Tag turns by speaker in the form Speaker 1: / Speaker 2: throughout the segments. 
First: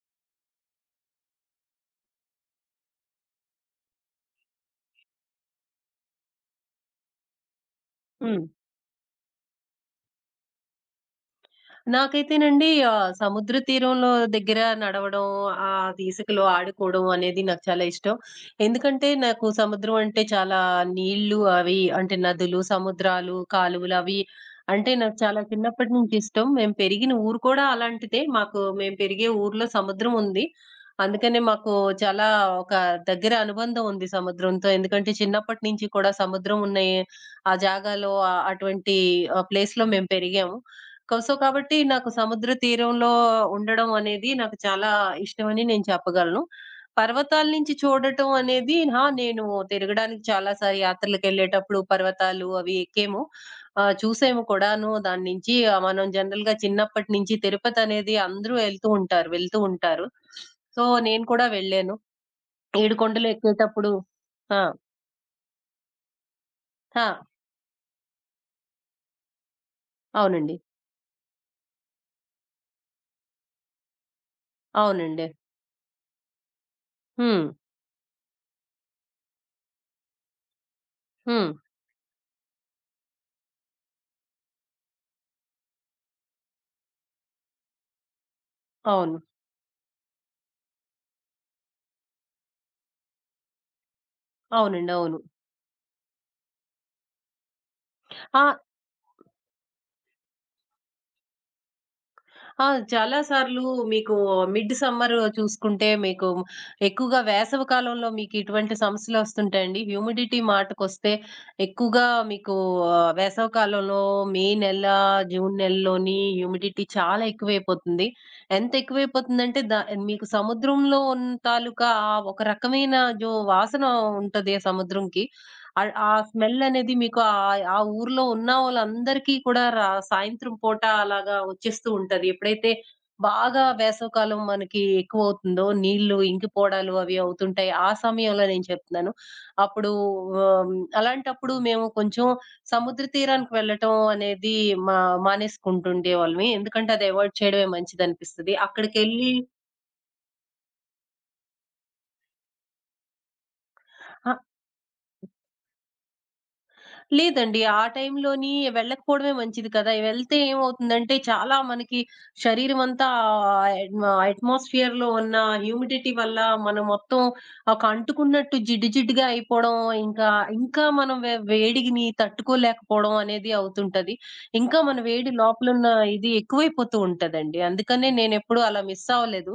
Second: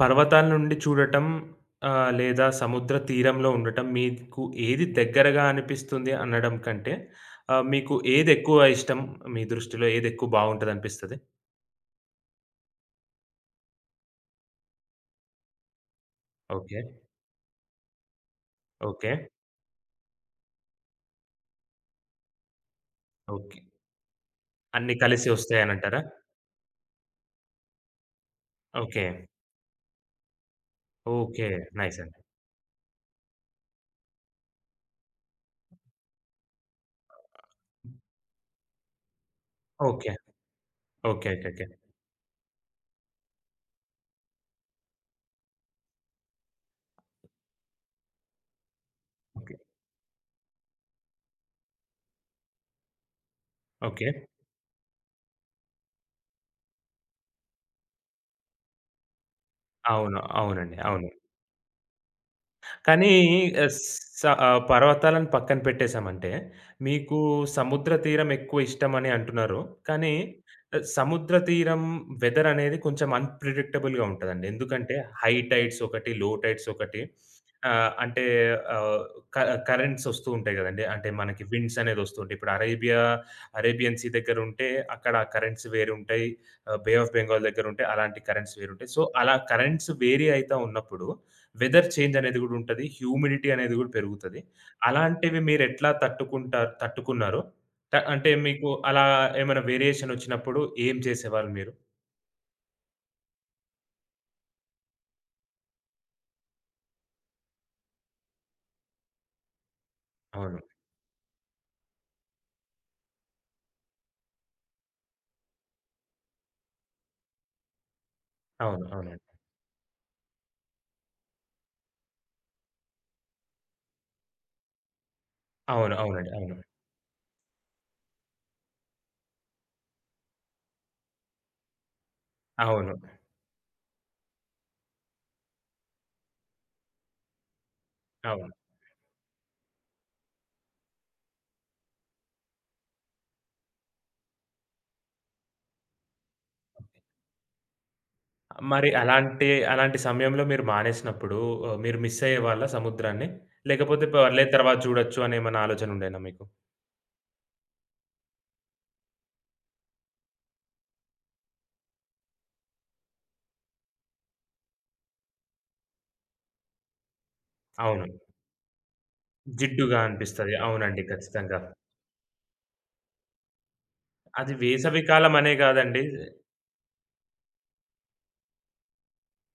Speaker 1: పర్వతాల నుండి చూడటం లేదా సముద్ర తీరంలో ఉండటం మీకు ఏది దగ్గరగా అనిపిస్తుంది అనడం కంటే మీకు ఏది
Speaker 2: హ్మ్.
Speaker 1: ఎక్కువ ఇష్టం? మీ దృష్టిలో ఏది ఎక్కువ బావుంటదనిపిస్తది?
Speaker 2: నాకైతేనండి సముద్ర తీరంలో దగ్గర నడవడం, అది ఇసుకలో
Speaker 1: ఓకే.
Speaker 2: ఆడుకోవడం అనేది నాకు చాలా ఇష్టం. ఎందుకంటే
Speaker 1: ఓకే.
Speaker 2: నాకు సముద్రం అంటే చాలా నీళ్లు అవి అంటే నదులు, సముద్రాలు,
Speaker 1: ఓకే.
Speaker 2: కాలువలు అవి అంటే
Speaker 1: అన్నీ
Speaker 2: నాకు
Speaker 1: కలిసి
Speaker 2: చాలా చిన్నప్పటి
Speaker 1: వస్తాయనంటారా?
Speaker 2: నుంచి ఇష్టం. మేము పెరిగిన ఊరు కూడా అలాంటిదే. మాకు మేము
Speaker 1: ఓకే.
Speaker 2: పెరిగే ఊర్లో సముద్రం ఉంది. అందుకనే
Speaker 1: ఓకే.
Speaker 2: మాకు
Speaker 1: నైస్ అండి.
Speaker 2: చాలా ఒక దగ్గర అనుబంధం ఉంది సముద్రంతో. ఎందుకంటే చిన్నప్పటి నుంచి కూడా సముద్రం ఉన్న ఆ జాగాలో అటువంటి ప్లేస్‌లో మేము
Speaker 1: ఓకే.
Speaker 2: పెరిగాము.
Speaker 1: ఓకే. ఓకే. ఓకే.
Speaker 2: కాబట్టి నాకు సముద్ర తీరంలో ఉండడం అనేది నాకు చాలా ఇష్టమని నేను చెప్పగలను. పర్వతాల నుంచి చూడటం అనేది నేను
Speaker 1: ఓకే.
Speaker 2: తిరగడానికి చాలా సారి యాత్రలకెళ్ళేటప్పుడు పర్వతాలు అవి ఎక్కాము.
Speaker 1: ఓకే.
Speaker 2: చూసాము కూడాను. దాని నుంచి మనం జనరల్‌గా చిన్నప్పటి నుంచి తిరుపతనేది అందరూ వెళ్తూ ఉంటారు.
Speaker 1: అవును. అవునండి.
Speaker 2: సో,
Speaker 1: అవును.
Speaker 2: నేను కూడా వెళ్ళాను.
Speaker 1: కానీ
Speaker 2: ఏడుకొండలు
Speaker 1: ఆహ్,
Speaker 2: ఎక్కేటప్పుడు ఆ!
Speaker 1: పర్వతాలను పక్కన పెట్టేసామంటే,
Speaker 2: ఆ!
Speaker 1: మీకు సముద్ర తీరం ఎక్కువ ఇష్టమని అంటున్నారు. కానీ
Speaker 2: అవునండి.
Speaker 1: సముద్ర తీరం వెదర్ అనేది కొంచెం అన్‌ప్రిడిక్టబుల్‌గా ఉంటదండి. ఎందుకంటే
Speaker 2: అవునండి.
Speaker 1: హై టైడ్స్ ఒకటి, లో టైడ్స్ ఒకటి.
Speaker 2: హ్మ్.
Speaker 1: ఆహ్, అంటే ఆహ్, క కరెంట్స్ వస్తూ ఉంటాయి గదండీ. అంటే మనకి
Speaker 2: హ్మ్.
Speaker 1: విండ్స్ అనేది వస్తూ ఉంటాయి. ఇప్పుడు అరేబియన్ సీ దగ్గర ఉంటే అక్కడ కరెంట్స్ వేరుంటాయి. బే ఆఫ్ బెంగాల్ దగ్గర ఉంటే అలాంటి కరెంట్స్ వేరుంటాయి. సో,
Speaker 2: అవును.
Speaker 1: అలా కరెంట్స్ వేరీ అయితా ఉన్నప్పుడు వెదర్ చేంజ్ అనేది గూడా ఉంటది. హ్యూమిడిటీ అనేది గూడా పెరుగుతది.
Speaker 2: అవునండి. అవును.
Speaker 1: అలాంటివి మీరెట్లా తట్టుకున్నారు? అంటే
Speaker 2: ఆ!
Speaker 1: మీకు అలా ఏమైనా వేరియేషన్ ఒచ్చినప్పుడు ఏం చేసేవాళ్ళు మీరు?
Speaker 2: ఆ! చాలా సార్లు మీకు మిడ్ సమ్మర్ చూసుకుంటే మీకు ఎక్కువగా వేసవి కాలంలో మీకు ఇటువంటి సమస్యలొస్తుంటాయండి. హ్యూమిడిటీ
Speaker 1: అవును.
Speaker 2: మాటకొస్తే ఎక్కువగా మీకు వేసవి కాలంలో మే నెల, జూన్ నెలలోని హ్యూమిడిటీ చాలా ఎక్కువైపోతుంది. ఎంత
Speaker 1: అవును. అవునండి.
Speaker 2: ఎక్కువైపోతుందంటే మీకు సముద్రంలో ఉన్న తాలూకా ఆ ఒక రకమైన వాసన ఉంటది ఆ సముద్రంకి.
Speaker 1: అవును.
Speaker 2: ఆ
Speaker 1: అవునండి. అవును.
Speaker 2: స్మెల్ అనేది మీకు ఆ ఊర్లో ఉన్న వాళ్ళందరికీ కూడా సాయంత్రం పూట అలాగా వచ్చేస్తూ ఉంటది. ఎప్పుడైతే
Speaker 1: అవును.
Speaker 2: బాగా వేసవికాలం మనకి ఎక్కువవుతుందో, నీళ్లు ఇంకిపోవడాలు అవి అవుతుంటాయి. ఆ సమయంలో
Speaker 1: అవును.
Speaker 2: నేను చెప్తున్నాను. అప్పుడు ఆహ్, అలాంటప్పుడు మేము కొంచెం సముద్ర తీరానికి వెళ్ళటం అనేది మా మానేసుకుంటుండేవాళ్ళమి. ఎందుకంటే అది అవాయిడ్ చేయడమే మంచిదనిపిస్తది.
Speaker 1: మరి
Speaker 2: అక్కడికెళ్ళి
Speaker 1: అలాంటి అలాంటి సమయంలో మీరు మానేసినప్పుడు మీరు మిస్ అయ్యేవాళ్ళా సముద్రాన్ని? లేకపోతే
Speaker 2: ఆ!
Speaker 1: పర్లేదు తర్వాత చూడొచ్చు అనేమన్నా ఆలోచన ఉండేనా మీకు?
Speaker 2: లేదండి. ఆ టైంలోని వెళ్ళకపోవడమే మంచిది కదా! వెళ్తే ఏమవుతుందంటే చాలా మనకి శరీరం అంతా ఆహ్, అట్మ అట్మాస్ఫియర్‌లో ఉన్న హ్యూమిడిటీ వల్ల మనం మొత్తం ఒక
Speaker 1: అవును.
Speaker 2: అంటుకున్నట్టు జిడ్డు జిడ్డుగా అయిపోవడం,
Speaker 1: జిడ్డుగా
Speaker 2: ఇంకా
Speaker 1: అనిపిస్తది.
Speaker 2: ఇంకా
Speaker 1: అవునండి.
Speaker 2: మనం
Speaker 1: ఖచ్చితంగా.
Speaker 2: వేడిని తట్టుకోలేకపోవడం అనేది అవుతుంటది.
Speaker 1: అది
Speaker 2: ఇంకా మన
Speaker 1: వేసవి
Speaker 2: వేడి
Speaker 1: కాలం అనే
Speaker 2: లోపలున్న
Speaker 1: గాదండి.
Speaker 2: ఇది ఎక్కువైపోతూ ఉంటదండి. అందుకనే నేనెప్పుడూ అలా మిస్ అవ్వలేదు.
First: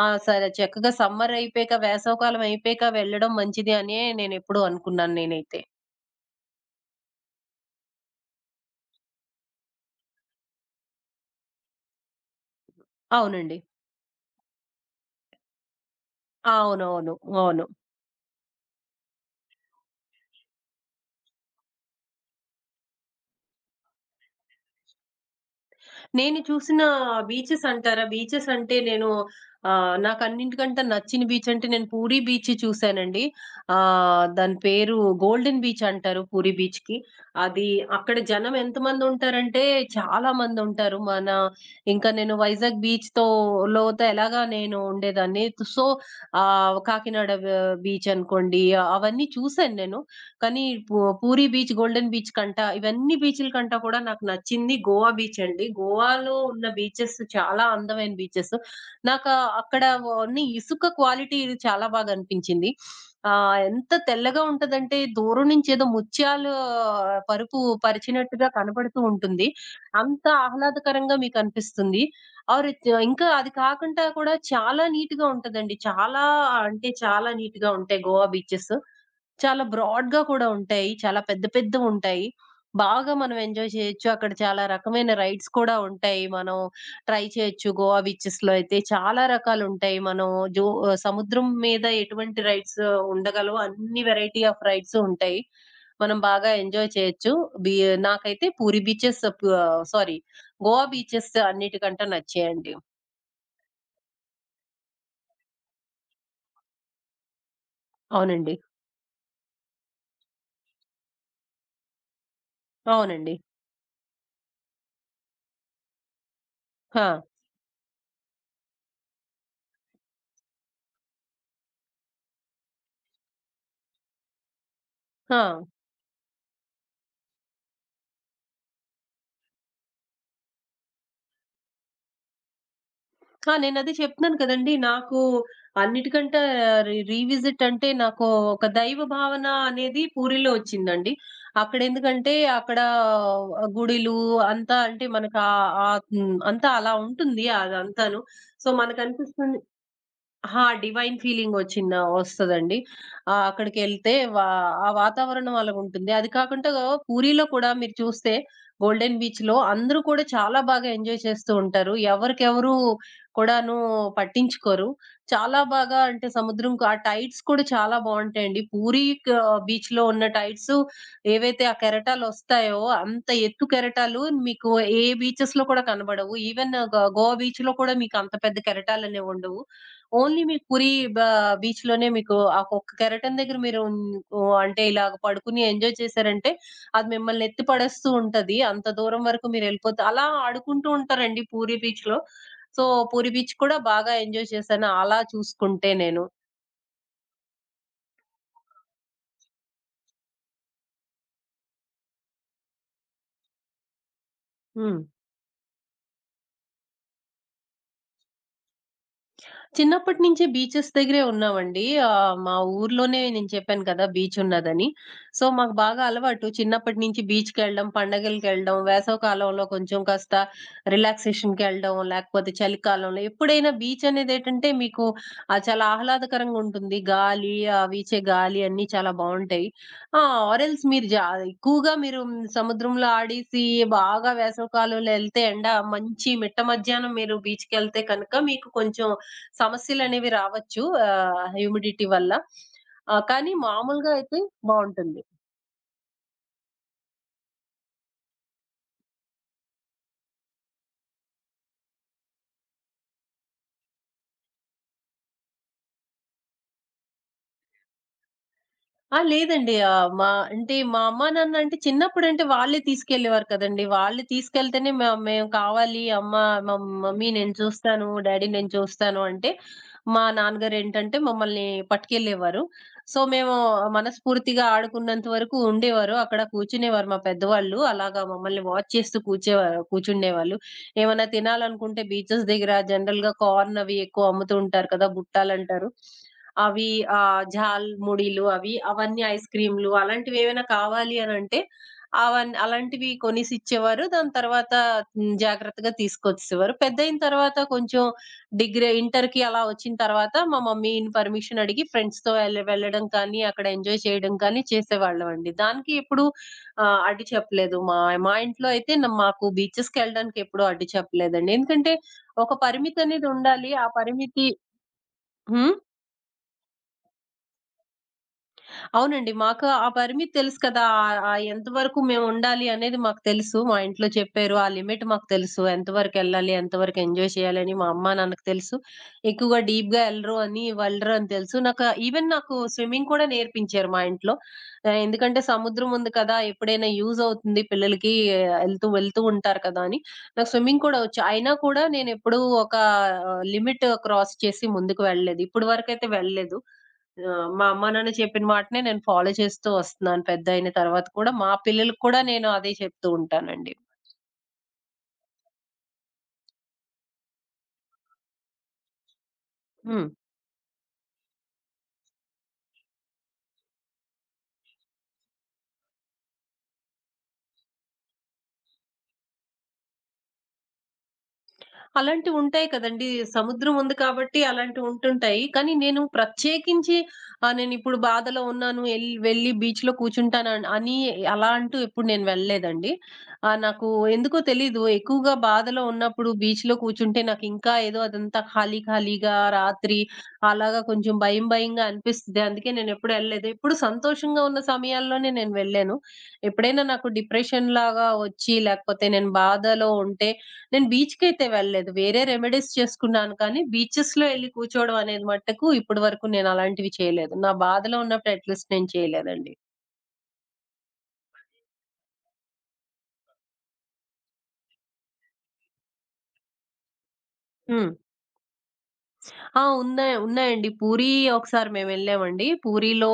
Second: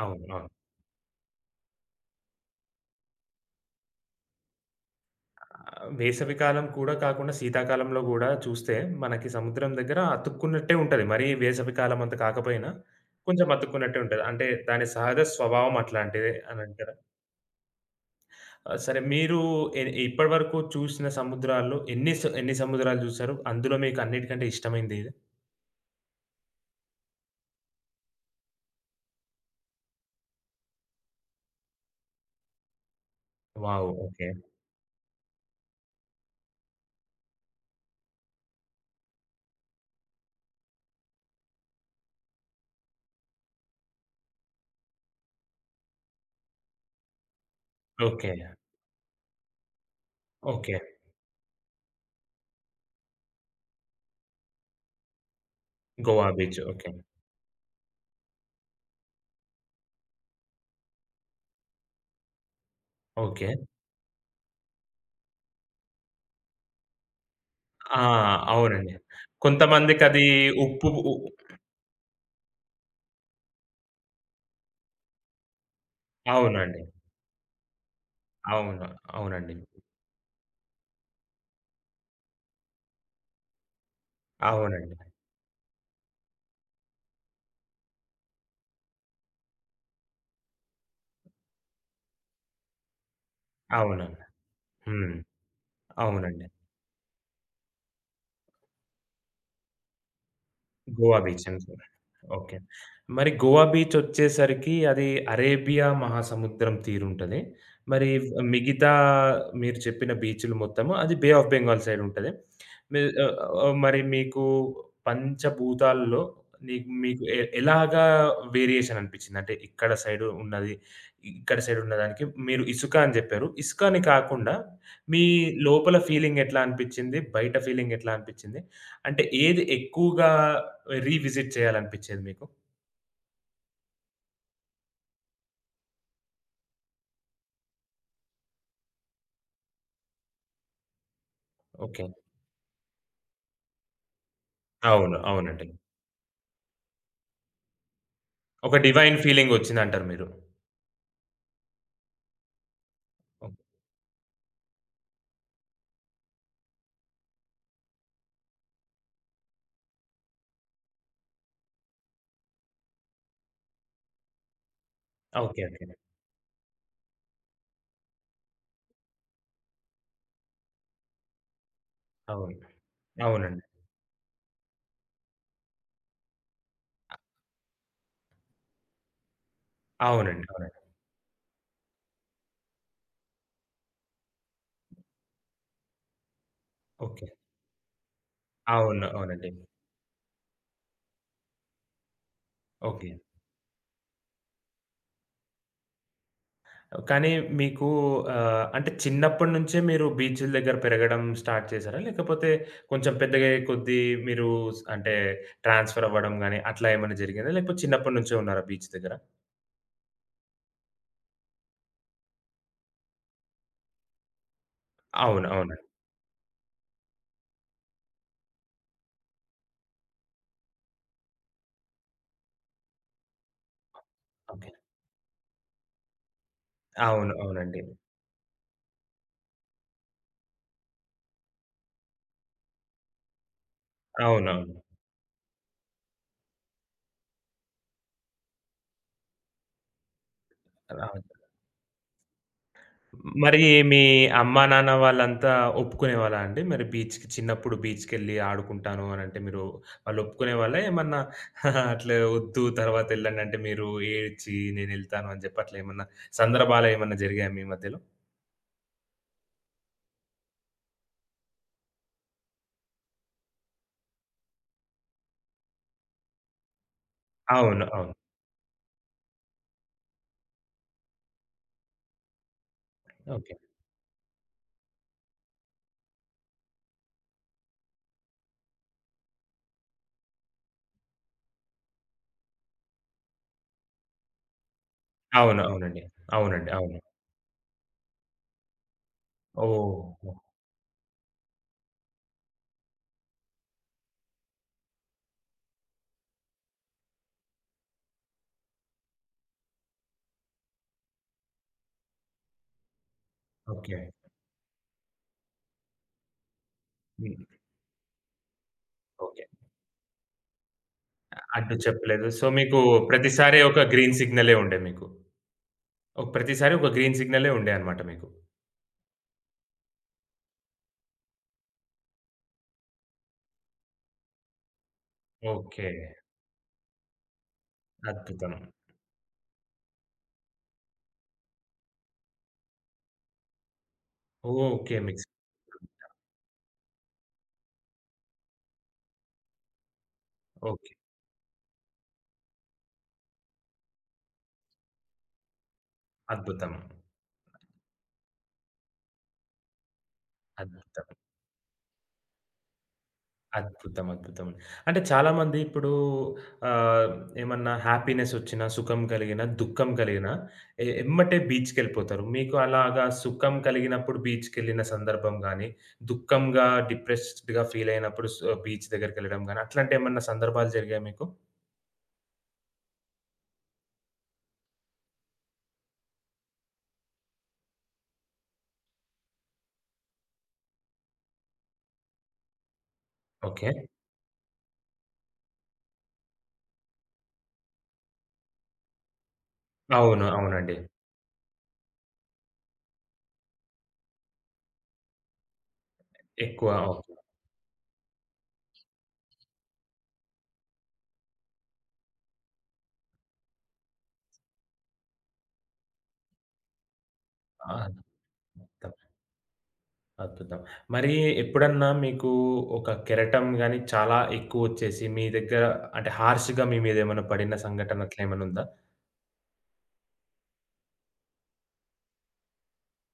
Speaker 1: అవును. అవును.
Speaker 2: సరే చక్కగా సమ్మర్ అయిపోయాక, వేసవికాలం అయిపోయాక వెళ్ళడం మంచిది అనే నేనెప్పుడూ అనుకున్నాను నేనైతే.
Speaker 1: వేసవికాలం కూడా కాకుండా శీతాకాలంలో గూడా చూస్తే మనకి సముద్రం దగ్గర అతుక్కున్నట్టే ఉంటది. మరీ వేసవికాలం అంత కాకపోయినా కొంచెం
Speaker 2: అవునండి.
Speaker 1: అతుక్కున్నట్టే ఉంటది. అంటే దాని సహజ స్వభావం అట్లాంటిదే అని అంటారు.
Speaker 2: అవునవును. అవును.
Speaker 1: సరే మీరు ఇప్పటి వరకు చూసిన సముద్రాల్లో ఎన్ని సముద్రాలు చూసారు? అందులో మీకు అన్నిటికంటే ఇష్టమైంది ఏది?
Speaker 2: నేను చూసిన బీచెస్ అంటారా? బీచెస్ అంటే నేను నాకన్నిటికంటే నచ్చిన బీచ్ అంటే నేను పూరీ బీచ్ చూసానండి.
Speaker 1: వావ్! ఓకే.
Speaker 2: దాని పేరు గోల్డెన్ బీచ్ అంటారు పూరీ బీచ్‌కి. అది అక్కడ జనం ఎంతమందుంటారంటే చాలా మందుంటారు. మన ఇంకా నేను వైజాగ్ బీచ్‌తో లోతో ఎలాగా నేను ఉండేదాన్ని. So, Kakinada beach
Speaker 1: okay.
Speaker 2: అనుకోండి అవన్నీ చూసాను నేను. కానీ
Speaker 1: ఓకే.
Speaker 2: పూ పూరీ బీచ్, గోల్డెన్ బీచ్ కంట, ఇవన్నీ బీచ్‌ల కంట కూడా నాకు నచ్చింది గోవా బీచ్ అండి.
Speaker 1: గోవా
Speaker 2: గోవాలో
Speaker 1: బీచ్.
Speaker 2: ఉన్న
Speaker 1: ఓకే.
Speaker 2: బీచెస్ చాలా అందమైన బీచెస్. నాకు ఆ అక్కడ ఓన్లీ ఇసుక క్వాలిటీ చాలా బాగా అనిపించింది.
Speaker 1: ఓకే.
Speaker 2: ఎంత తెల్లగా ఉంటదంటే దూరం నుంచి ఏదో ముత్యాలు పరుపు
Speaker 1: ఆ!
Speaker 2: పరిచినట్టుగా
Speaker 1: అవునండి.
Speaker 2: కనపడుతూ ఉంటుంది. అంత
Speaker 1: కొంతమందికది ఉప్పు ఉ
Speaker 2: ఆహ్లాదకరంగా మీకనిపిస్తుంది. ఆర్ ఇంకా అది కాకుండా కూడా చాలా నీట్‌గా ఉంటదండి. చాలా
Speaker 1: అవునండి.
Speaker 2: అంటే చాలా నీట్‌గా ఉంటాయి గోవా బీచెస్.
Speaker 1: అవును. అవునండి.
Speaker 2: చాలా బ్రాడ్‌గా కూడా ఉంటాయి. చాలా పెద్ద పెద్దవుంటాయి. బాగా మనం ఎంజాయ్ చేయొచ్చు. అక్కడ చాలా
Speaker 1: అవునండి.
Speaker 2: రకమైన రైడ్స్ కూడా ఉంటాయి. మనం ట్రై చేయొచ్చు. గోవా బీచెస్‌లో అయితే చాలా రకాలుంటాయి. మనం సముద్రం మీద ఎటువంటి రైడ్స్ ఉండగలవో అన్ని
Speaker 1: అవునండి.
Speaker 2: వెరైటీ ఆఫ్ రైడ్స్
Speaker 1: హ్మ్.
Speaker 2: ఉంటాయి. మనం
Speaker 1: అవునండి.
Speaker 2: బాగా ఎంజాయ్ చేయొచ్చు. బి నాకైతే పూరి బీచెస్ పు ah, sorry Goa
Speaker 1: Goa
Speaker 2: beaches
Speaker 1: beach అంతే.
Speaker 2: అన్నిటికంటే
Speaker 1: ఓకే.
Speaker 2: నచ్చాయండి.
Speaker 1: మరి గోవా బీచొచ్చేసరికి అది అరేబియా మహాసముద్రం తీరుంటది. మరి
Speaker 2: అవునండి.
Speaker 1: మిగతా మీరు చెప్పిన బీచులు మొత్తము అది బే ఆఫ్ బెంగాల్ సైడుంటది. మీ
Speaker 2: అవునండి.
Speaker 1: ఆహ్, మరి మీకు పంచభూతాల్లో మీకు
Speaker 2: ఆ!
Speaker 1: ఎలాగా వేరియేషన్ అనిపిచ్చింది? అంటే ఇక్కడ సైడు ఉన్నది, ఇక్కడ సైడ్ ఉన్నదానికి మీరు ఇసుక అని జెప్పారు. ఇసుక అని కాకుండా మీ
Speaker 2: ఆ!
Speaker 1: లోపల ఫీలింగ్ ఎట్లా అనిపిచ్చింది? బయట ఫీలింగ్ ఎట్లా అనిపిచ్చింది? అంటే ఏది ఎక్కువగా రీవిజిట్ చేయాలనిపిచ్చేది మీకు?
Speaker 2: ఆ! నేనదే చెప్తున్నాను కదండీ. నాకు అన్నిటికంటే రీవిజిట్ అంటే నాకు ఒక దైవ భావన అనేది పూరిలో వచ్చిందండి.
Speaker 1: ఓకే.
Speaker 2: అక్కడెందుకంటే అక్కడ గుడిలు అంతా అంటే
Speaker 1: అవును.
Speaker 2: మనకు
Speaker 1: అవునండి.
Speaker 2: ఆహ్, ఆహ్, హ్మ్. అంతా అలా ఉంటుంది అదంతాను. సో,
Speaker 1: ఒక డివైన్
Speaker 2: మనకనిపిస్తుంది
Speaker 1: ఫీలింగొచ్చిందంటారు మీరు.
Speaker 2: అహా! డివైన్ ఫీలింగొచ్చిన వస్తదండి.
Speaker 1: ఓకే.
Speaker 2: అక్కడికెళ్తే ఆ వాతావరణం అలాగుంటుంది. అది కాకుండా పూరీలో కూడా మీరు చూస్తే గోల్డెన్ బీచ్‌లో అందరూ కూడా చాలా బాగా ఎంజాయ్ చేస్తూ ఉంటారు. ఎవరికెవరు కూడాను పట్టించుకోరు. చాలా
Speaker 1: ఓకే. ఓకే.
Speaker 2: బాగా అంటే సముద్రంకు ఆ టైడ్స్ కూడా చాలా బావుంటాయండి. పూరీ క బీచ్‌లో ఉన్న టైడ్స్ ఏవైతే ఆ
Speaker 1: అవును.
Speaker 2: కెరటాలొస్తాయో అంత
Speaker 1: అవునండి.
Speaker 2: ఎత్తు కెరటాలు మీకు ఏ బీచెస్‌లో కూడా కనబడవు. ఈవెన్ గోవా బీచ్‌లో కూడా మీకు అంత పెద్ద కెరటాలనేవుండవు. ఓన్లీ
Speaker 1: అవునండి.
Speaker 2: మీకు
Speaker 1: అవునండి.
Speaker 2: పూరీ బా బీచ్‌లోనే మీకు ఆ ఒక్క కెరటం దగ్గర మీరు ఓహ్! అంటే ఇలాగ పడుకొని ఎంజాయ్ చేశారంటే, అది
Speaker 1: ఓకే.
Speaker 2: మిమ్మల్ని ఎత్తి పడేస్తూ ఉంటది. అంత
Speaker 1: అవును.
Speaker 2: దూరం వరకు
Speaker 1: అవునండి.
Speaker 2: మీరెళ్ళిపోతే అలా ఆడుకుంటూ ఉంటారండి పూరీ బీచ్‌లో. So,
Speaker 1: okay.
Speaker 2: పూరీ బీచ్ కూడా బాగా ఎంజాయ్ చేశాను అలా చూసుకుంటే నేను.
Speaker 1: కానీ మీకు అంటే చిన్నప్పటి నుంచే మీరు బీచ్‌ల దగ్గర పెరగడం స్టార్ట్ చేసారా? లేకపోతే కొంచెం పెద్దగయ్యే కొద్దీ మీరు
Speaker 2: హ్మ్.
Speaker 1: అంటే ట్రాన్స్‌ఫర్ అవ్వడం గాని అట్లా ఏమైనా జరిగిందా? లేకపోతే చిన్నప్పటి నుంచే ఉన్నారా బీచ్ దగ్గర?
Speaker 2: చిన్నప్పటి నుంచి బీచెస్ దగ్గరే ఉన్నామండి. మా ఊర్లోనే నేను చెప్పాను కదా! బీచ్ ఉన్నదని. సో,
Speaker 1: అవును.
Speaker 2: మాకు
Speaker 1: అవునండి.
Speaker 2: బాగా అలవాటు. చిన్నప్పటి నుంచి బీచ్‌కెళ్ళడం, పండగలకెళ్ళడం, వేసవికాలంలో కొంచెం కాస్త రిలాక్సేషన్‌కెళ్ళడం, లేకపోతే చలికాలంలో ఎప్పుడైనా బీచ్
Speaker 1: ఓకే.
Speaker 2: అనేదేటంటే మీకు చాలా ఆహ్లాదకరంగా ఉంటుంది.
Speaker 1: అవును.
Speaker 2: గాలి, ఆ
Speaker 1: అవునండి.
Speaker 2: వీచే గాలి అన్నీ చాలా బావుంటాయి. ఆ! ఆర్ ఎల్స్ మీరు జా ఎక్కువగా మీరు సముద్రంలో ఆడేసి బాగా
Speaker 1: అవునవును.
Speaker 2: వేసవికాలంలో ఎళ్తే ఎండ మంచి మిట్ట మధ్యాహ్నం మీరు బీచ్‌కెళ్తే కనుక మీకు కొంచెం సమస్యలనేవి రావచ్చు
Speaker 1: ఆ!
Speaker 2: హ్యూమిడిటీ వల్ల. కానీ
Speaker 1: మరి మీ
Speaker 2: మామూలుగా అయితే
Speaker 1: అమ్మా, నాన్న
Speaker 2: బావుంటుంది.
Speaker 1: వాళ్ళంతా ఒప్పుకునేవాళ్ళా అండి? మరి బీచ్‌కి చిన్నప్పుడు బీచ్‌కెళ్ళి ఆడుకుంటాను అనంటే మీరు వాళ్ళు ఒప్పుకునేవాళ్ళా? ఏమన్నా అట్లా వద్దు తర్వాత ఎళ్ళండంటే మీరు ఏడ్చి నేనెళ్తాను అని చెప్పి అట్లా ఏమన్నా సందర్భాలేమన్నా జరిగాయా మీ మధ్యలో?
Speaker 2: లేదండి. ఆహ్, మా అంటే మా అమ్మా, నాన్న అంటే చిన్నప్పుడంటే వాళ్ళే తీసుకెళ్ళేవారు కదండీ! వాళ్ళు తీసుకెళ్తేనే మేము కావాలి అమ్మ మమ్ మమ్మీ నేను
Speaker 1: అవును.
Speaker 2: చూస్తాను,
Speaker 1: అవును.
Speaker 2: డ్యాడీ నేను చూస్తాను అంటే, మా నాన్నగారు ఏంటంటే మమ్మల్ని పట్టుకెళ్ళేవారు. So,
Speaker 1: okay.
Speaker 2: మేము మనస్ఫూర్తిగా ఆడుకున్నంత వరకు ఉండేవారు. అక్కడ కూర్చునేవారు మా పెద్దవాళ్ళు. అలాగా మమ్మల్ని వాచ్ చేస్తూ కూర్చుండేవాళ్ళు. ఏమన్నా తినాలనుకుంటే బీచెస్ దగ్గర జనరల్‌గా కార్న్ అవి ఎక్కువ అమ్ముతూ ఉంటారు కదా!
Speaker 1: అవును.
Speaker 2: బుట్టాలంటారు.
Speaker 1: అవునండి. అవునండి.
Speaker 2: అవి
Speaker 1: అవును.
Speaker 2: జాల్ ముడిలు అవి, అవన్నీ ఐస్ క్రీమ్‌లు
Speaker 1: ఓహ్!
Speaker 2: అలాంటివేవైనా కావాలి అనంటే అలాంటివి కొనేసిచ్చేవారు. దాని తర్వాత జాగ్రత్తగా తీసుకొచ్చేసేవారు. పెద్దయిన తర్వాత కొంచెం డిగ్రీ ఇంటర్‌కి అలా వచ్చిన తర్వాత మా మమ్మీ‌ని పర్మిషన్ అడిగి ఫ్రెండ్స్‌తో వెళ్ళడం కానీ, అక్కడ
Speaker 1: ఓకే.
Speaker 2: ఎంజాయ్ చేయడం కానీ చేసేవాళ్ళమండి. దానికి ఎప్పుడు అడ్డు
Speaker 1: హ్మ్.
Speaker 2: చెప్పలేదు. మా మా ఇంట్లో అయితే
Speaker 1: ఓకే.
Speaker 2: మాకు బీచెస్‌కెళ్ళడానికెప్పుడు అడ్డు చెప్పలేదండి.
Speaker 1: అడ్డు
Speaker 2: ఎందుకంటే
Speaker 1: చెప్పలేదు. సో,
Speaker 2: ఒక
Speaker 1: మీకు
Speaker 2: పరిమితనేది
Speaker 1: ప్రతిసారి
Speaker 2: ఉండాలి.
Speaker 1: ఒక
Speaker 2: ఆ
Speaker 1: గ్రీన్
Speaker 2: పరిమితి
Speaker 1: సిగ్నలే ఉండే మీకు.
Speaker 2: హ్మ్.
Speaker 1: ఓహ్! ప్రతిసారి ఒక గ్రీన్ సిగ్నలే ఉండే అన్నమాట మీకు.
Speaker 2: అవునండి. మాకు ఆ పరిమితి తెలుసు కదా! ఆహ్, ఆహ్, ఎంతవరకు మేముండాలి అనేది మాకు తెలుసు. మా ఇంట్లో చెప్పారు. ఆ లిమిట్ మాకు తెలుసు.
Speaker 1: ఓకే.
Speaker 2: ఎంతవరకెళ్ళాలి, ఎంతవరకు ఎంజాయ్ చేయాలని మా అమ్మ, నాన్నకి
Speaker 1: అద్భుతం.
Speaker 2: తెలుసు. ఎక్కువగా డీప్‌గా ఎళ్ళరు అని వెళ్ళరు అని తెలుసు. ఈవెన్ నాకు స్విమ్మింగ్ కూడా నేర్పించారు మా ఇంట్లో.
Speaker 1: ఓకే. మిక్స్.
Speaker 2: ఎందుకంటే సముద్రం ఉంది కదా! ఎప్పుడైనా యూజ్ అవుతుంది పిల్లలకి ఎళ్తూ, వెళ్తూ వెళ్తూ ఉంటారు కదా! అని. నాకు స్విమ్మింగ్
Speaker 1: ఓకే.
Speaker 2: కూడా వచ్చు. అయినా కూడా నేనెప్పుడూ ఒక లిమిట్ క్రాస్ చేసి ముందుకు వెళ్ళలేదు. ఇప్పటి వరకైతే వెళ్ళలేదు.
Speaker 1: అద్భుతం.
Speaker 2: మా అమ్మ, నాన్న చెప్పిన మాటనే నేను ఫాలో చేస్తూ వస్తున్నాను పెద్దయిన
Speaker 1: అద్భుతం.
Speaker 2: తర్వాత కూడా. మా పిల్లలకి కూడా నేను అదే చెప్తూ ఉంటానండి.
Speaker 1: అద్భుతం. అద్భుతం. అంటే చాలామంది ఇప్పుడు ఆహ్, ఏమన్నా హ్యాపీనెస్ ఒచ్చినా, సుఖం కలిగినా, దుఃఖం
Speaker 2: హ్మ్.
Speaker 1: కలిగినా ఎమ్మటే బీచ్‌కెళ్ళిపోతారు. మీకు అలాగా సుఖం కలిగినప్పుడు బీచ్‌కెళ్ళిన సందర్భం గాని, దుఃఖంగా డిప్రెస్డ్‌గా ఫీల్ అయినప్పుడు బీచ్ దగ్గరికెళ్ళడం గాని అట్లాంటి ఏమన్నా సందర్భాలు జరిగాయా మీకు?
Speaker 2: అలాంటివుంటాయి కదండీ. సముద్రం ఉంది కాబట్టి అలాంటివుంటుంటాయి. కానీ నేను ప్రత్యేకించి నేనిప్పుడు బాధలో ఉన్నాను వెళ్లి బీచ్‌లో కూర్చుంటానన్ అని అలా అంటూ ఎప్పుడు నేను వెళ్ళలేదండి.
Speaker 1: ఓకే.
Speaker 2: నాకు ఎందుకో తెలీదు. ఎక్కువగా బాధలో ఉన్నప్పుడు బీచ్‌లో కూర్చుంటే నాకింకా ఏదో అదంతా ఖాళీ ఖాళీగా రాత్రి
Speaker 1: అవును. అవునండి.
Speaker 2: అలాగా కొంచెం భయం భయంగా అనిపిస్తది. అందుకే నేనెప్పుడు ఎళ్ళలేదు. ఎప్పుడు సంతోషంగా ఉన్న సమయాల్లోనే నేను వెళ్ళాను.
Speaker 1: ఎక్కువ.
Speaker 2: ఎప్పుడైనా నాకు
Speaker 1: ఓకే.
Speaker 2: డిప్రెషన్ లాగా వచ్చి లేకపోతే నేను బాధలో ఉంటే నేను బీచ్‌కైతే వెళ్ళలేదు. వేరే రెమెడీస్ చేసుకున్నాను కానీ, బీచెస్‌లో ఎళ్లి కూర్చోవడం అనేది మట్టుకు ఇప్పటి వరకు నేను అలాంటివి చేయలేదు. నా
Speaker 1: ఆ!
Speaker 2: బాధలో ఉన్నప్పుడు అట్‌లీస్ట్ నేను చేయలేదండి.
Speaker 1: అద్భుతం. మరి ఎప్పుడన్నా మీకు ఒక కెరటం గాని చాలా ఎక్కువొచ్చేసి, మీ దగ్గర అంటే హార్ష్‌గా మీ మీద ఏమైనా పడిన
Speaker 2: హ్మ్.
Speaker 1: సంఘటన అట్లా ఏమైనా ఉందా?
Speaker 2: ఉన్నాయి. ఉన్నాయండి. పూరీ ఒకసారి మేమెళ్ళామండి. పూరీలో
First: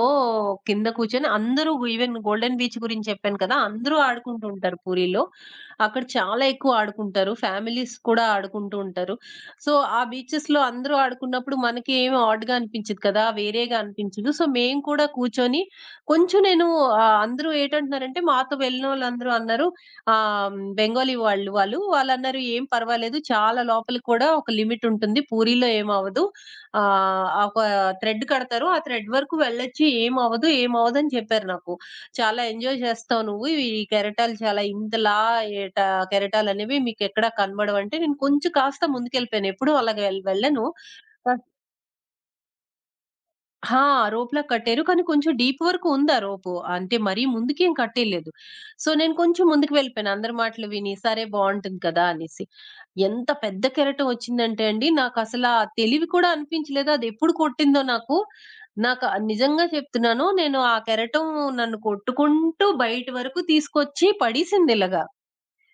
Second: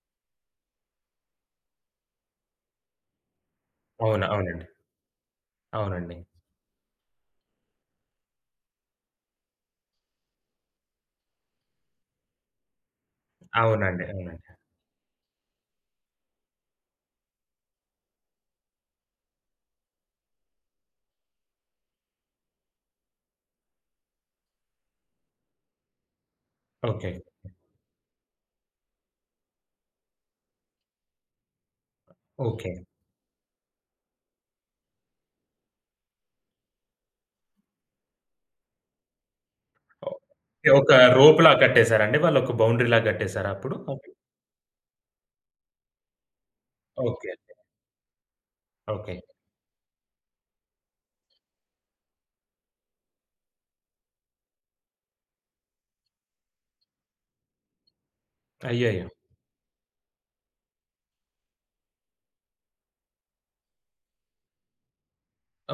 Speaker 2: కింద కూర్చొని అందరూ ఈవెన్ గోల్డెన్ బీచ్ గురించి చెప్పాను కదా! అందరూ
Speaker 1: అవునా?
Speaker 2: ఆడుకుంటూ
Speaker 1: అవునండి.
Speaker 2: ఉంటారు పూరీలో. అక్కడ
Speaker 1: అవునండి.
Speaker 2: చాలా ఎక్కువ ఆడుకుంటారు. ఫ్యామిలీస్ కూడా ఆడుకుంటూ ఉంటారు. సో, ఆ బీచెస్‌లో అందరూ ఆడుకున్నప్పుడు మనకి ఏమి ఆడ్‌గా అనిపించదు కదా! వేరేగా
Speaker 1: అవునండి.
Speaker 2: అనిపించదు.
Speaker 1: అవునండి.
Speaker 2: సో, మేము కూడా కూర్చొని కొంచెం నేను అందరూ ఏటంటున్నారంటే మాతో వెళ్ళినోళ్ళందరూ అన్నారు బెంగాలీ వాళ్ళు, వాళ్ళు వాళ్ళన్నారు "ఏం పర్వాలేదు. చాలా లోపలికి కూడా ఒక లిమిట్ ఉంటుంది. పూరీలో ఏమవ్వదు.
Speaker 1: ఓకే.
Speaker 2: ఒక థ్రెడ్ కడతారు. ఆ థ్రెడ్ వరకు వెళ్ళొచ్చు. ఏమవ్వదు, ఏమవ్వదని చెప్పారు నాకు. చాలా
Speaker 1: ఓకే.
Speaker 2: ఎంజాయ్ చేస్తావు నువ్వు. ఇవి ఈ కెరటాలు చాలా ఇంతలా ఏట కెరటాలనేవి మీకెక్కడా కనబడవు అంటే, నేను కొంచెం కాస్త ముందుకెళ్ళిపోయాను. ఎప్పుడూ అలాగ
Speaker 1: ఓహ్!
Speaker 2: వెళ్ళను.
Speaker 1: ఒక రోప్‌లా కట్టేసారండి? వాళ్ళు ఒక బౌండరీలా కట్టేసారా అప్పుడు?
Speaker 2: ఆ!
Speaker 1: ఓకే.
Speaker 2: రోప్‌లా కట్టారు. కానీ కొంచెం డీప్ వరకు ఉంది ఆ రోపు. అంటే మరీ
Speaker 1: ఓకే.
Speaker 2: ముందుకేం కట్టేయలేదు. So,
Speaker 1: okay.
Speaker 2: నేను కొంచెం ముందుకు వెళ్ళిపోయాను. అందరి మాటలు విని, సరే బావుంటుంది కదా! అనేసి. ఎంత పెద్ద కెరటం వచ్చిందంటే అండి, నాకసల ఆ తెలివి కూడా అనిపించలేదు. అది ఎప్పుడు కొట్టిందో నాకు. నాకు
Speaker 1: అయ్యయ్యో!
Speaker 2: నిజంగా చెప్తున్నాను. నేను ఆ కెరటం నన్ను కొట్టుకుంటూ బయట వరకు తీసుకొచ్చి పడేసింది ఇలాగా.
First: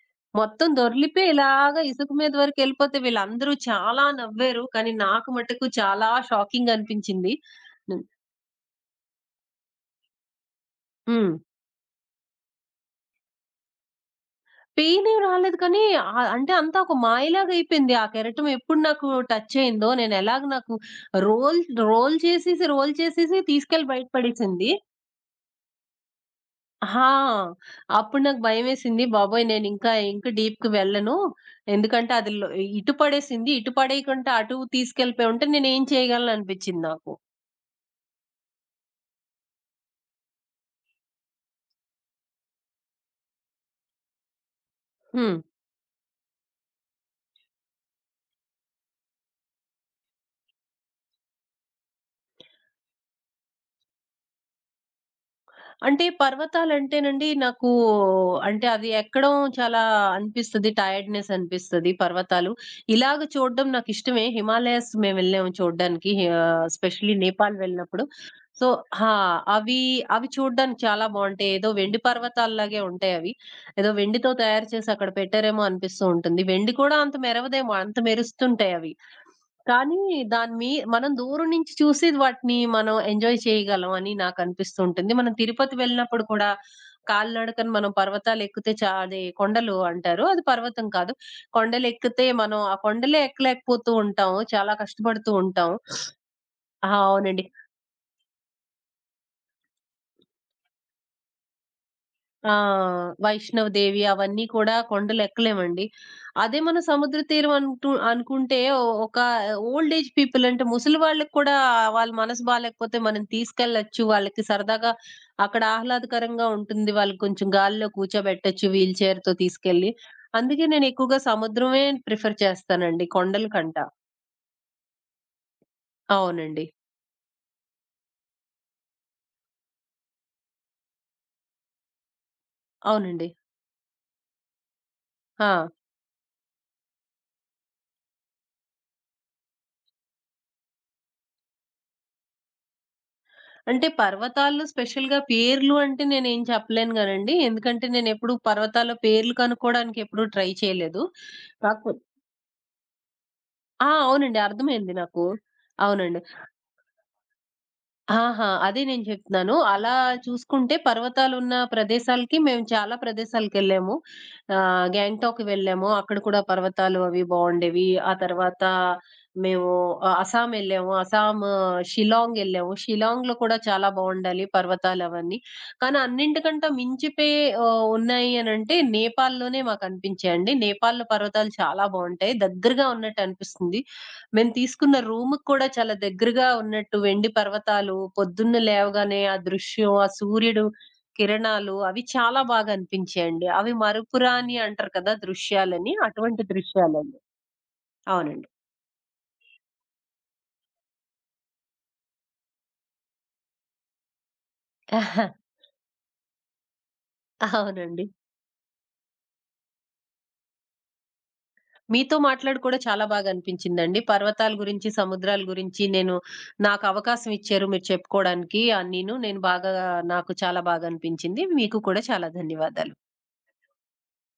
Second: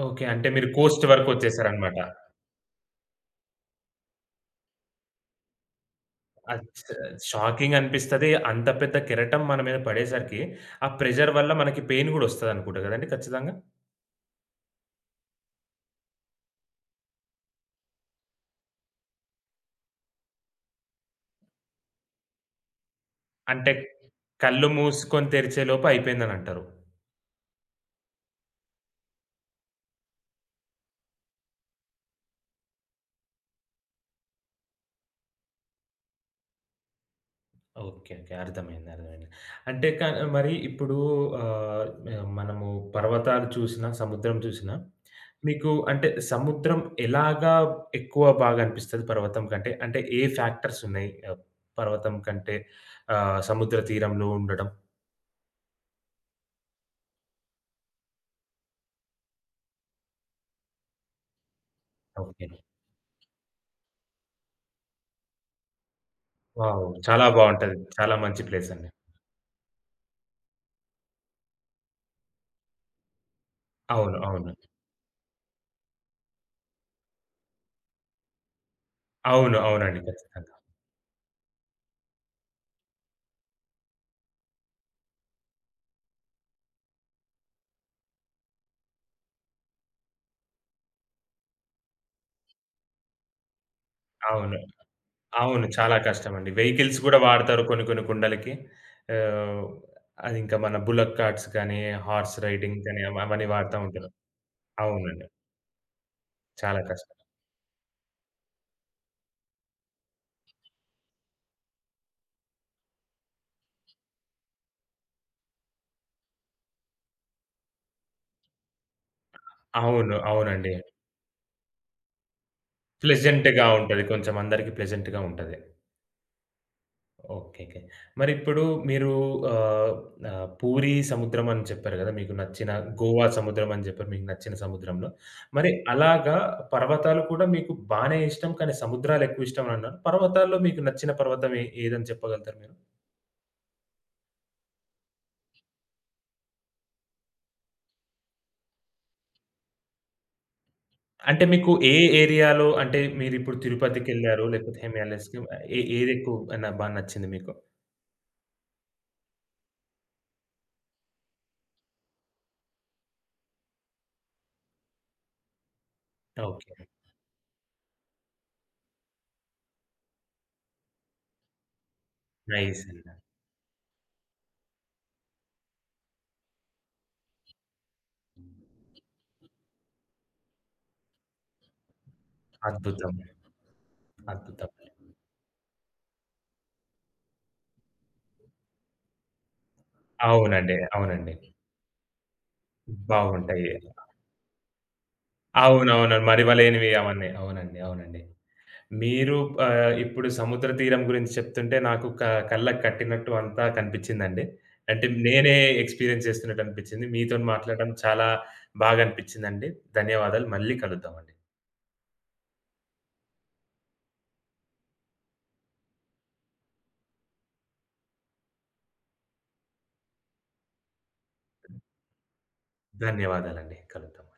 Speaker 1: ఓకే. అంటే మీరు
Speaker 2: మొత్తం
Speaker 1: కోస్ట్
Speaker 2: దొర్లిపోయి ఇలాగా
Speaker 1: వరకొచ్చేసారనమాట.
Speaker 2: ఇసుక మీద వరకు ఎళ్ళిపోతే వీళ్ళందరూ చాలా నవ్వారు. కానీ నాకు మటుకు చాలా
Speaker 1: అది
Speaker 2: షాకింగ్
Speaker 1: చ
Speaker 2: అనిపించింది.
Speaker 1: షాకింగ్
Speaker 2: హ్మ్.
Speaker 1: అనిపిస్తది. అంత పెద్ద కెరటం మన మీద పడేసరికి, ఆ ప్రెషర్
Speaker 2: హ్మ్.
Speaker 1: వల్ల మనకి పెయిన్ గూడా ఒస్తదనుకుంటా గదండీ ఖచ్చితంగా?
Speaker 2: పెయినేం రాలేదు కానీ, అంటే అంతా ఒక మాయలాగా అయిపోయింది. ఆ కెరటం ఎప్పుడు నాకు టచ్ అయిందో, నేను ఎలాగ నాకు రోల్, రోల్ చేసేసి, రోల్ చేసేసి
Speaker 1: అంటే
Speaker 2: తీసుకెళ్ళి బయట
Speaker 1: కళ్ళు
Speaker 2: పడేసింది.
Speaker 1: మూసుకొని తెరిచేలోపు అయిపోయిందనంటారు.
Speaker 2: ఆ! అప్పుడు నాకు భయమేసింది. బాబోయ్! నేను ఇంకా, ఇంకా డీప్‌కి వెళ్ళను. ఎందుకంటే అది ఇటు పడేసింది. ఇటు పడేయకుండా అటు తీసుకెళ్ళిపోయి ఉంటే నేనేం చేయగలను అనిపించింది నాకు.
Speaker 1: ఓకే. ఓకే. అర్థమైంది. అర్థమైంది. అంటే క మరి ఇప్పుడు ఆహ్, మనము పర్వతాలు చూసినా, సముద్రం చూసినా
Speaker 2: హ్మ్.
Speaker 1: మీకు అంటే సముద్రం ఎలాగా ఎక్కువ బాగా అనిపిస్తది పర్వతం కంటే? అంటే ఏ ఫ్యాక్టర్స్ ఉన్నాయి? పర్వతం కంటే సముద్ర తీరంలో ఉండడం?
Speaker 2: అంటే పర్వతాలంటేనండి నాకు అంటే అవి ఎక్కడం చాలా అనిపిస్తది. టైర్డ్‌నెస్ అనిపిస్తది
Speaker 1: ఓకే.
Speaker 2: పర్వతాలు. ఇలాగ చూడడం నాకిష్టమే. హిమాలయాస్ మేమెళ్ళాము చూడడానికి.
Speaker 1: వావ్!
Speaker 2: స్పెషల్లీ
Speaker 1: చాలా
Speaker 2: నేపాల్
Speaker 1: బావుంటది.
Speaker 2: వెళ్ళినప్పుడు.
Speaker 1: చాలా మంచి
Speaker 2: సో
Speaker 1: ప్లేస్ అండి.
Speaker 2: ఆ! అవి అవి చూడడానికి చాలా బావుంటాయి. ఏదో వెండి పర్వతాల్లాగే ఉంటాయవి. ఏదో
Speaker 1: అవును.
Speaker 2: వెండితో
Speaker 1: అవును.
Speaker 2: తయారు చేసి అక్కడ పెట్టారేమో అనిపిస్తూ ఉంటుంది. వెండి కూడా అంత మెరవదేమో అంత మెరుస్తుంటాయవి.
Speaker 1: అవును.
Speaker 2: కానీ
Speaker 1: అవునండి. ఖచ్చితంగా.
Speaker 2: దాని మీ మనం దూరం నుంచి చూసి వాటిని మనం ఎంజాయ్ చేయగలం అని నాకనిపిస్తూ ఉంటుంది. మనం తిరుపతి వెళ్ళినప్పుడు కూడా కాలినడకన మనం పర్వతాలు ఎక్కితే అది కొండలు అంటారు. అది పర్వతం కాదు. కొండలు ఎక్కితే మనం ఆ కొండలే ఎక్కలేకపోతూ ఉంటాము.
Speaker 1: అవును.
Speaker 2: చాలా కష్టపడుతూ
Speaker 1: అవును.
Speaker 2: ఉంటాం.
Speaker 1: చాలా కష్టమండి.
Speaker 2: ఆ!
Speaker 1: వెహికల్స్ గూడా
Speaker 2: అవునండి.
Speaker 1: వాడతారు కొన్ని కొన్ని కుండలకి. ఆహ్, అదింకా మన బుల్లక్ కార్ట్స్ కానీ, హార్స్
Speaker 2: ఆ!
Speaker 1: రైడింగ్ కానీ అవన్నీ
Speaker 2: వైష్ణవ్
Speaker 1: వాడతా
Speaker 2: దేవి
Speaker 1: ఉంటారు.
Speaker 2: అవన్నీ కూడా కొండలు
Speaker 1: అవునండి.
Speaker 2: ఎక్కలేమండి. అదే మన
Speaker 1: చాలా కష్టం.
Speaker 2: సముద్ర తీరం అంటూ అనుకుంటే ఒక ఓల్డ్ ఏజ్ పీపుల్ అంటే ముసలి వాళ్ళకి కూడా వాళ్ళ మనసు బాలేకపోతే మనం తీసుకెళ్ళొచ్చు. వాళ్ళకి సరదాగా అక్కడ ఆహ్లాదకరంగా ఉంటుంది. వాళ్ళకి కొంచెం గాలిలో కూర్చోబెట్టొచ్చు వీల్ చైర్‌తో తీసుకెళ్ళి.
Speaker 1: అవును.
Speaker 2: అందుకే
Speaker 1: అవునండి.
Speaker 2: నేను ఎక్కువగా సముద్రమే ప్రిఫర్ చేస్తానండి కొండల
Speaker 1: ప్లెజెంట్‌గా
Speaker 2: కంట.
Speaker 1: ఉంటది. కొంచెం అందరికి ప్లెజెంట్‌గా ఉంటది.
Speaker 2: అవునండి.
Speaker 1: ఓకేకే. మరిప్పుడు మీరు ఆహ్, ఆహ్, పూరీ సముద్రం అని చెప్పారు గదా! మీకు నచ్చిన గోవా
Speaker 2: అవునండి.
Speaker 1: సముద్రం అని జెప్పారు మీకు నచ్చిన సముద్రంలో.
Speaker 2: ఆ!
Speaker 1: మరి అలాగా పర్వతాలు కూడా మీకు బానే ఇష్టం, కానీ సముద్రాలెక్కువ ఇష్టమన్నారు. పర్వతాల్లో మీకు నచ్చిన పర్వతం ఏదని చెప్పగలుగుతారు మీరు?
Speaker 2: అంటే పర్వతాల్లో స్పెషల్‌గా పేర్లు అంటే నేనేం చెప్పలేను గానండి. ఎందుకంటే నేనెప్పుడు పర్వతాల పేర్లు కనుక్కోవడానికి ఎప్పుడు ట్రై చేయలేదు.
Speaker 1: అంటే మీకు
Speaker 2: కాకపోతే
Speaker 1: ఏరియాలో అంటే మీరిప్పుడు
Speaker 2: ఆ! అవునండి.
Speaker 1: తిరుపతికెళ్లారు, లేకపోతే
Speaker 2: అర్థమైంది నాకు.
Speaker 1: హిమాలయాస్‌కి
Speaker 2: అవునండి.
Speaker 1: ఏదెక్కువ న బా నచ్చింది మీకు?
Speaker 2: ఆహా! అదే నేను చెప్తున్నాను. అలా చూసుకుంటే పర్వతాలున్న ప్రదేశాలకి మేము చాలా ప్రదేశాలకెళ్ళాము. గ్యాంగ్టాక్ వెళ్ళాము. అక్కడ కూడా
Speaker 1: ఓకే.
Speaker 2: పర్వతాలు అవి బావుండేవి. ఆ తర్వాత మేము అస్సాం ఎళ్ళాము. అస్సాం, షిల్లాంగ్ ఎళ్ళాము.
Speaker 1: నైస్ అండి.
Speaker 2: షిల్లాంగ్‌లో కూడా చాలా బావుండాలి పర్వతాలు అవన్నీ. కానీ అన్నింటికంటే మించిపోయి ఉన్నాయి అనంటే నేపాల్‌లోనే మాకనిపించాయండి. నేపాల్‌లో పర్వతాలు చాలా బావుంటాయి. దగ్గరగా
Speaker 1: అద్భుతం.
Speaker 2: ఉన్నట్టు అనిపిస్తుంది. మేము
Speaker 1: అద్భుతం.
Speaker 2: తీసుకున్న రూమ్‌కి కూడా చాలా దగ్గరగా ఉన్నట్టు వెండి పర్వతాలు, పొద్దున్న లేవగానే ఆ దృశ్యం, ఆ సూర్యుడు
Speaker 1: అవునండి. అవునండి.
Speaker 2: కిరణాలు అవి చాలా బాగా అనిపించాయండి.
Speaker 1: బావుంటాయి.
Speaker 2: అవి మరుపురాని అంటారు కదా! దృశ్యాలని.
Speaker 1: అవునవునండి.
Speaker 2: అటువంటి
Speaker 1: మరివలేనివి
Speaker 2: దృశ్యాలండి.
Speaker 1: అవన్నీ. అవునండి. అవునండి.
Speaker 2: అవునండి.
Speaker 1: మీరు ఇప్పుడు సముద్ర తీరం గురించి చెప్తుంటే నాకు కళ్ళకి కట్టినట్టు అంతా కనిపించిందండి. అంటే నేనే ఎక్స్‌పీరియన్స్ చేస్తున్నట్టు అనిపించింది. మీతోని
Speaker 2: ఆహా,
Speaker 1: మాట్లాడడం
Speaker 2: అవునండి.
Speaker 1: చాలా బాగా అనిపించిందండి. ధన్యవాదాలు. మళ్ళీ కలుద్దామండి.
Speaker 2: మీతో మాట్లాడి కూడా చాలా బాగా అనిపించిందండి. పర్వతాల గురించి, సముద్రాల గురించి నేను నాకు అవకాశం ఇచ్చారు మీరు చెప్పుకోవడానికి. అన్నీను నేను బాగా నాకు చాలా బాగా అనిపించింది. మీకు కూడా చాలా ధన్యవాదాలు.
Speaker 1: ధన్యవాదాలండి. కలుద్దాం.